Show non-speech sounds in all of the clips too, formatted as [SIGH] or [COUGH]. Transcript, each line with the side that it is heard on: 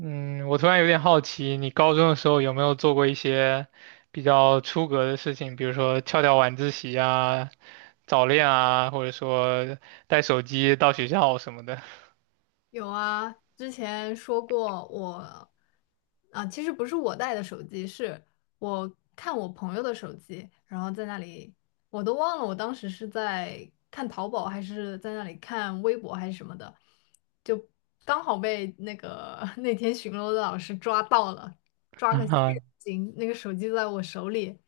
right: 嗯，我突然有点好奇，你高中的时候有没有做过一些比较出格的事情，比如说翘掉晚自习啊、早恋啊，或者说带手机到学校什么的？
left: 有啊，之前说过我，其实不是我带的手机，是我看我朋友的手机，然后在那里，我都忘了我当时是在看淘宝还是在那里看微博还是什么的，就刚好被[LAUGHS] 那天巡逻的老师抓到了，
right: [LAUGHS]
left: 抓个现
right: 啊，
left: 行，那个手机在我手里。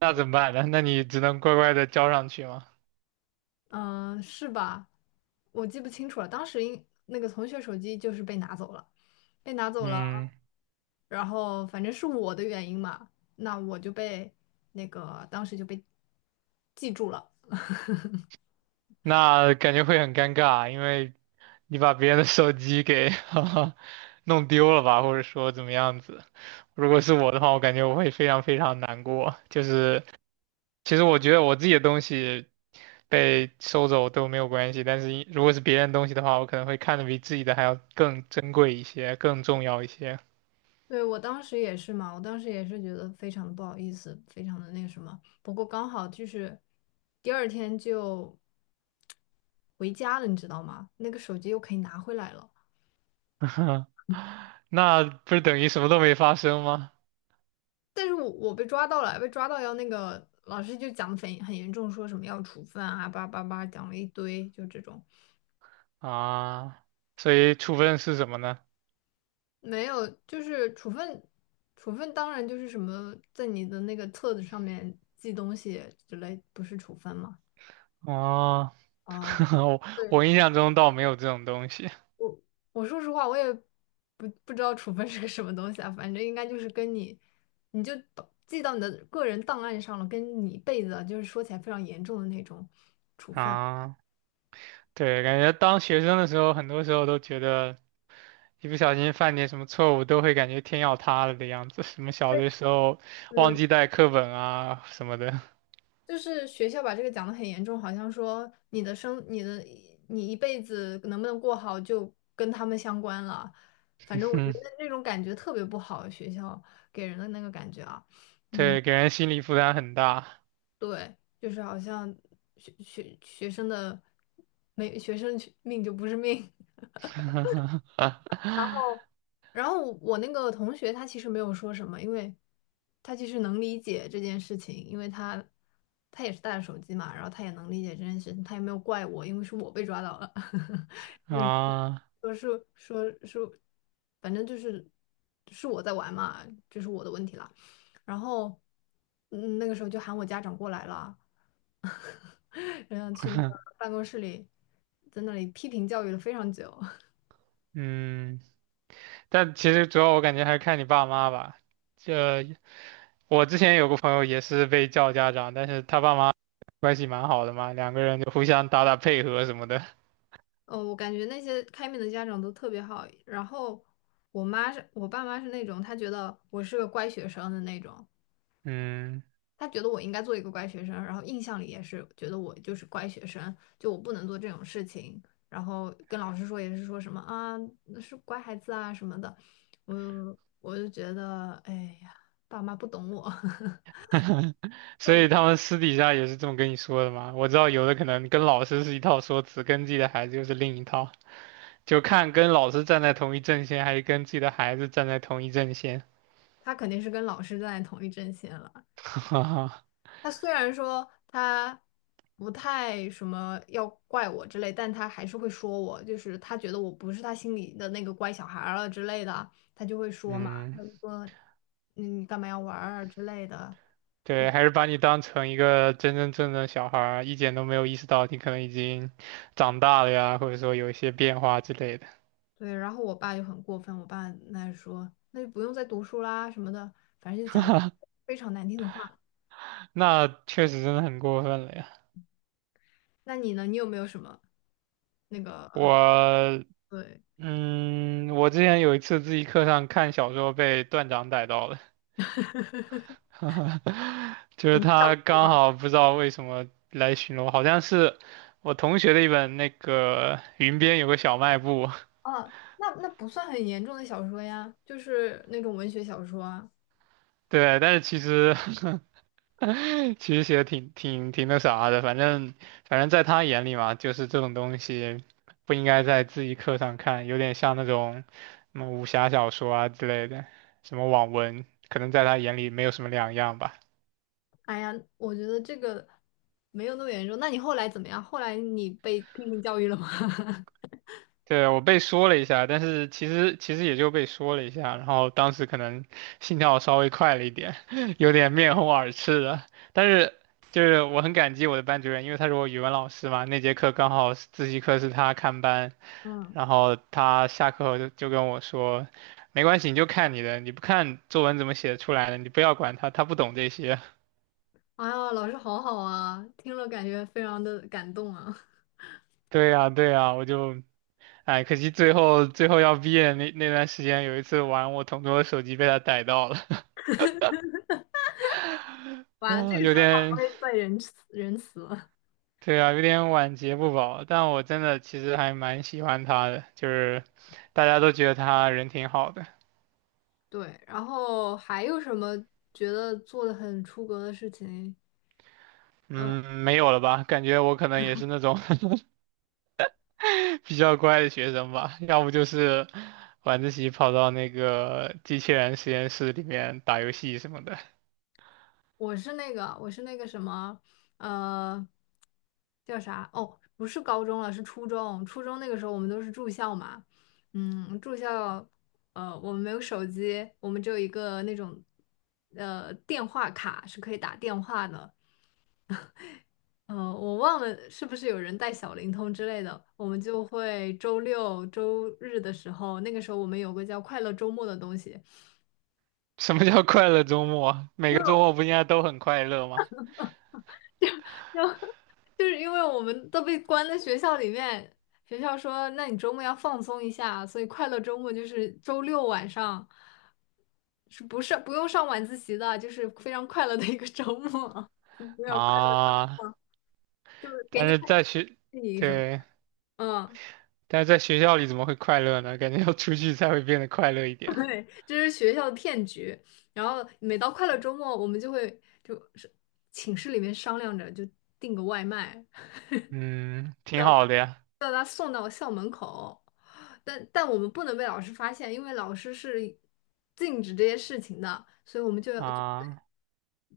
right: 那怎么办呢？那你只能乖乖的交上去吗？
left: 嗯，是吧？我记不清楚了，当时应那个同学手机就是被拿走了，被拿走了，
right: 嗯，
left: 然后反正是我的原因嘛，那我就被当时就被记住了。
right: 那感觉会很尴尬，因为你把别人的手机给 [LAUGHS] 弄丢了吧，或者说怎么样子。如果是我的话，我感觉我会非常非常难过，就是。其实我觉得我自己的东西被收走都没有关系，但是一如果是别人东西的话，我可能会看得比自己的还要更珍贵一些，更重要一些。
left: 对，我当时也是嘛，我当时也是觉得非常的不好意思，非常的那个什么。不过刚好就是第二天就回家了，你知道吗？那个手机又可以拿回来了。
right: [LAUGHS] 那不是等于什么都没发生吗？
left: 但是我被抓到了，被抓到要那个老师就讲的很严重，说什么要处分啊，叭叭叭讲了一堆，就这种
right: 啊，所以处分是什么呢？
left: 没有，就是处分，处分当然就是什么在你的那个册子上面记东西之类，不是处分吗？
right: 哦，[LAUGHS]
left: 啊，
right: 我
left: 对，
right: 我印象中倒没有这种东西
left: 我说实话，我也不知道处分是个什么东西啊，反正应该就是跟你，你就把记到你的个人档案上了，跟你一辈子啊，就是说起来非常严重的那种。
right: 啊。对，感觉当学生的时候，很多时候都觉得。一不小心犯点什么错误，都会感觉天要塌了的样子。什么小
left: 对，
right: 的时候忘记带课本啊什么的，
left: 就是学校把这个讲得很严重，好像说你的生、你的、你一辈子能不能过好就跟他们相关了。反正
right: [LAUGHS]
left: 我觉
right: 嗯，
left: 得那种感觉特别不好，学校给人的那个感觉啊。嗯，
right: 对，给人心理负担很大。
left: 对，就是好像学生的没学生去命就不是命。
right: [LAUGHS]
left: [LAUGHS] 然后我那个同学他其实没有说什么，因为他其实能理解这件事情，因为他也是带着手机嘛，然后他也能理解这件事情，他也没有怪我，因为是我被抓到了。[LAUGHS]
right: 啊，
left: 说是说是，反正就是是我在玩嘛，这是我的问题了。然后嗯，那个时候就喊我家长过来了，[LAUGHS] 然后去那个
right: [LAUGHS]
left: 办公室里在那里批评教育了非常久。
right: 嗯，但其实主要我感觉还是看你爸妈吧。这我之前有个朋友也是被叫家长，但是他爸妈关系蛮好的嘛，两个人就互相打打配合什么的。
left: 哦，我感觉那些开明的家长都特别好。然后我爸妈是那种，他觉得我是个乖学生的那种，
right: 嗯，
left: 他觉得我应该做一个乖学生，然后印象里也是觉得我就是乖学生，就我不能做这种事情。然后跟老师说也是说什么啊，那是乖孩子啊什么的。我就觉得，哎呀，爸妈不懂我。[LAUGHS]
right: [LAUGHS] 所
left: 那
right: 以他们私底下也是这么跟你说的嘛，我知道有的可能跟老师是一套说辞，跟自己的孩子又是另一套，就看跟老师站在同一阵线，还是跟自己的孩子站在同一阵线。
left: 他肯定是跟老师站在同一阵线了。
right: [LAUGHS]
left: 他虽然说他不太什么要怪我之类，但他还是会说我，就是他觉得我不是他心里的那个乖小孩儿了之类的，他就会说嘛，他
right: 嗯，
left: 就说嗯你干嘛要玩儿啊之类的。
right: 对，还是把你当成一个真真正正的小孩儿，一点都没有意识到你可能已经长大了呀，或者说有一些变化之类的。
left: 对，然后我爸就很过分，我爸那说那就不用再读书啦什么的，反正就讲非常难听的话。
right: 那确实真的很过分了呀。
left: 那你呢？你有没有什么那个
right: 我，
left: 对
right: 嗯，我之前有一次自习课上看小说被段长逮到了。
left: [LAUGHS]
right: [LAUGHS] 就
left: 什
right: 是
left: 么小
right: 他刚好不知道为什么来巡逻，好像是我同学的一本那个《云边有个小卖部》。
left: 啊？那那不算很严重的小说呀，就是那种文学小说啊。
right: 对，但是其实 [LAUGHS] 其实写的挺挺挺那啥的，反正在他眼里嘛，就是这种东西不应该在自习课上看，有点像那种什么武侠小说啊之类的，什么网文，可能在他眼里没有什么两样吧。
left: 哎呀，我觉得这个没有那么严重。那你后来怎么样？后来你被批评教育了吗？[LAUGHS]
right: 对，我被说了一下，但是其实也就被说了一下，然后当时可能心跳稍微快了一点，[LAUGHS] 有点面红耳赤的。但是就是我很感激我的班主任，因为他是我语文老师嘛，那节课刚好是自习课是他看班，
left: 嗯，
right: 然后他下课后就跟我说，没关系，你就看你的，你不看作文怎么写出来的，你不要管他，他不懂这些。[LAUGHS]
left: 哎呀，老师好好啊，听了感觉非常的感动啊。[LAUGHS]
right: 对呀，对呀，我就。哎，可惜最后最后要毕业那段时间，有一次玩我同桌的手机被他逮到了。
left: 完了，这
right: 啊，
left: 个
right: 有
left: 时候他不
right: 点，
left: 会再仁慈仁慈了。
right: 对啊，有点晚节不保，但我真的其实还蛮喜欢他的，就是大家都觉得他人挺好的。
left: 对，然后还有什么觉得做的很出格的事情？嗯。
right: 嗯，没有了吧？感觉我可能也是那种 [LAUGHS] 比较乖的学生吧，要不就是晚自习跑到那个机器人实验室里面打游戏什么的。
left: 我是那个，我是那个什么，呃，叫啥？哦，不是高中了，是初中。初中那个时候我们都是住校嘛，嗯，住校。我们没有手机，我们只有一个那种，电话卡是可以打电话的。我忘了是不是有人带小灵通之类的，我们就会周六周日的时候，那个时候我们有个叫快乐周末的东西，
right: 什么叫快乐周末啊？
left: [LAUGHS]
right: 每
left: 因
right: 个
left: 为。
right: 周末不应该都很快乐吗？
left: 就是因为我们都被关在学校里面，学校说，那你周末要放松一下，所以快乐周末就是周六晚上，是不是不用上晚自习的，就是非常快乐的一个周末，[LAUGHS] 没有快乐，
right: 啊，
left: 就是给
right: 但
left: 你
right: 是
left: 看
right: 在学，
left: 看戏什么。
right: 对，
left: 嗯，
right: 但是在学校里怎么会快乐呢？感觉要出去才会变得快乐一
left: [LAUGHS]
right: 点。
left: 对，这是学校的骗局。然后每到快乐周末，我们就会就是寝室里面商量着就订个外卖，
right: 嗯，挺好的呀。
left: 把他送到校门口，但我们不能被老师发现，因为老师是禁止这些事情的，所以我们就得
right: 啊，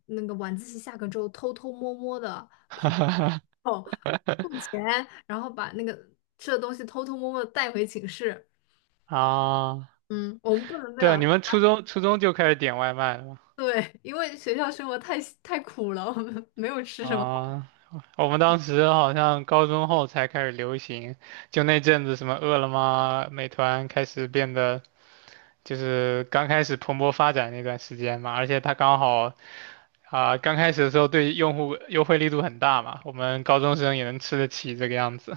left: 那个晚自习下课之后偷偷摸摸的
right: [LAUGHS]
left: 跑
right: 哈哈
left: 到付钱，然后把那个吃的东西偷偷摸摸的带回寝室。
right: 哈啊，
left: 嗯，我们不能被
right: 对，
left: 老师，
right: 你们初中就开始点外卖了
left: 对，因为学校生活太苦了，我们没有吃
right: 吗
left: 什么好。
right: 啊，我们当时好像高中后才开始流行，就那阵子什么饿了么、美团开始变得就是刚开始蓬勃发展那段时间嘛，而且它刚好啊、刚开始的时候对用户优惠力度很大嘛，我们高中生也能吃得起这个样子。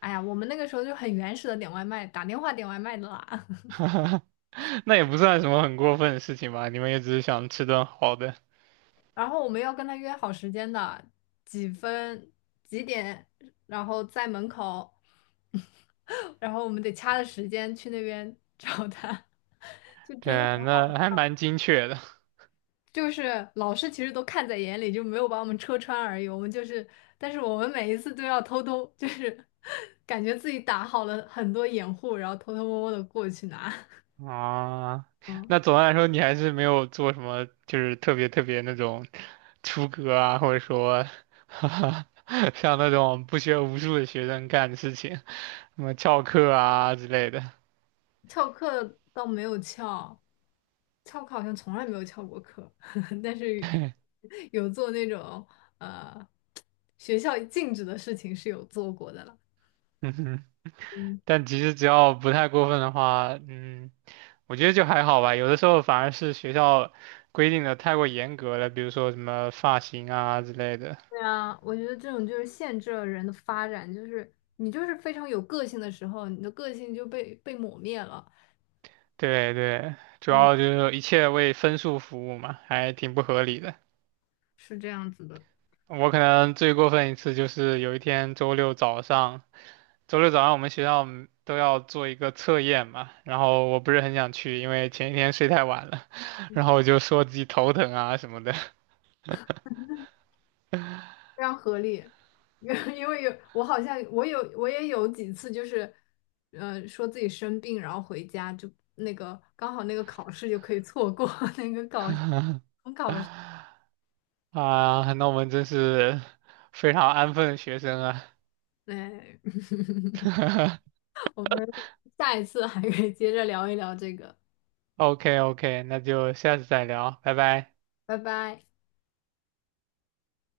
left: 哎呀，我们那个时候就很原始的点外卖，打电话点外卖的啦。
right: [LAUGHS] 那也不算什么很过分的事情吧？你们也只是想吃顿好的。
left: 然后我们要跟他约好时间的，几分几点，然后在门口，[LAUGHS] 然后我们得掐着时间去那边找他，[LAUGHS] 就真的很
right: 对，那还
left: 好，
right: 蛮精确的
left: 就是老师其实都看在眼里，就没有把我们戳穿而已。我们就是，但是我们每一次都要偷偷，就是 [LAUGHS] 感觉自己打好了很多掩护，然后偷偷摸摸的过去拿。[LAUGHS]
right: 啊。
left: 嗯。
right: 那总的来说，你还是没有做什么，就是特别特别那种出格啊，或者说 [LAUGHS] 像那种不学无术的学生干的事情，什么翘课啊之类的。[LAUGHS]
left: 翘课倒没有翘，翘课好像从来没有翘过课，[LAUGHS] 但是有做那种呃学校禁止的事情是有做过的了。
right: 嗯哼，
left: 嗯，
right: 但其实只要不太过分的话，嗯，我觉得就还好吧。有的时候反而是学校规定的太过严格了，比如说什么发型啊之类的。
left: 对啊，我觉得这种就是限制了人的发展，就是你就是非常有个性的时候，你的个性就被抹灭了。
right: 对对，主
left: 嗯，
right: 要就是一切为分数服务嘛，还挺不合理的。
left: 是这样子的。
right: 我可能最过分一次就是有一天周六早上，周六早上我们学校嗯都要做一个测验嘛，然后我不是很想去，因为前一天睡太晚了，[LAUGHS] 然后我就说自己头疼啊什么的
left: 非常合理，[LAUGHS] 因为有我好像我有我也有几次就是，说自己生病，然后回家就那个刚好那个考试就可以错过 [LAUGHS] 那个考试。
right: 啊，那我们真是非常安分的学生啊。
left: 哎 [LAUGHS]
right: [LAUGHS]
left: 我们下一次还可以接着聊一聊这个，
right: OK OK，那就下次再聊，拜拜。
left: 拜拜。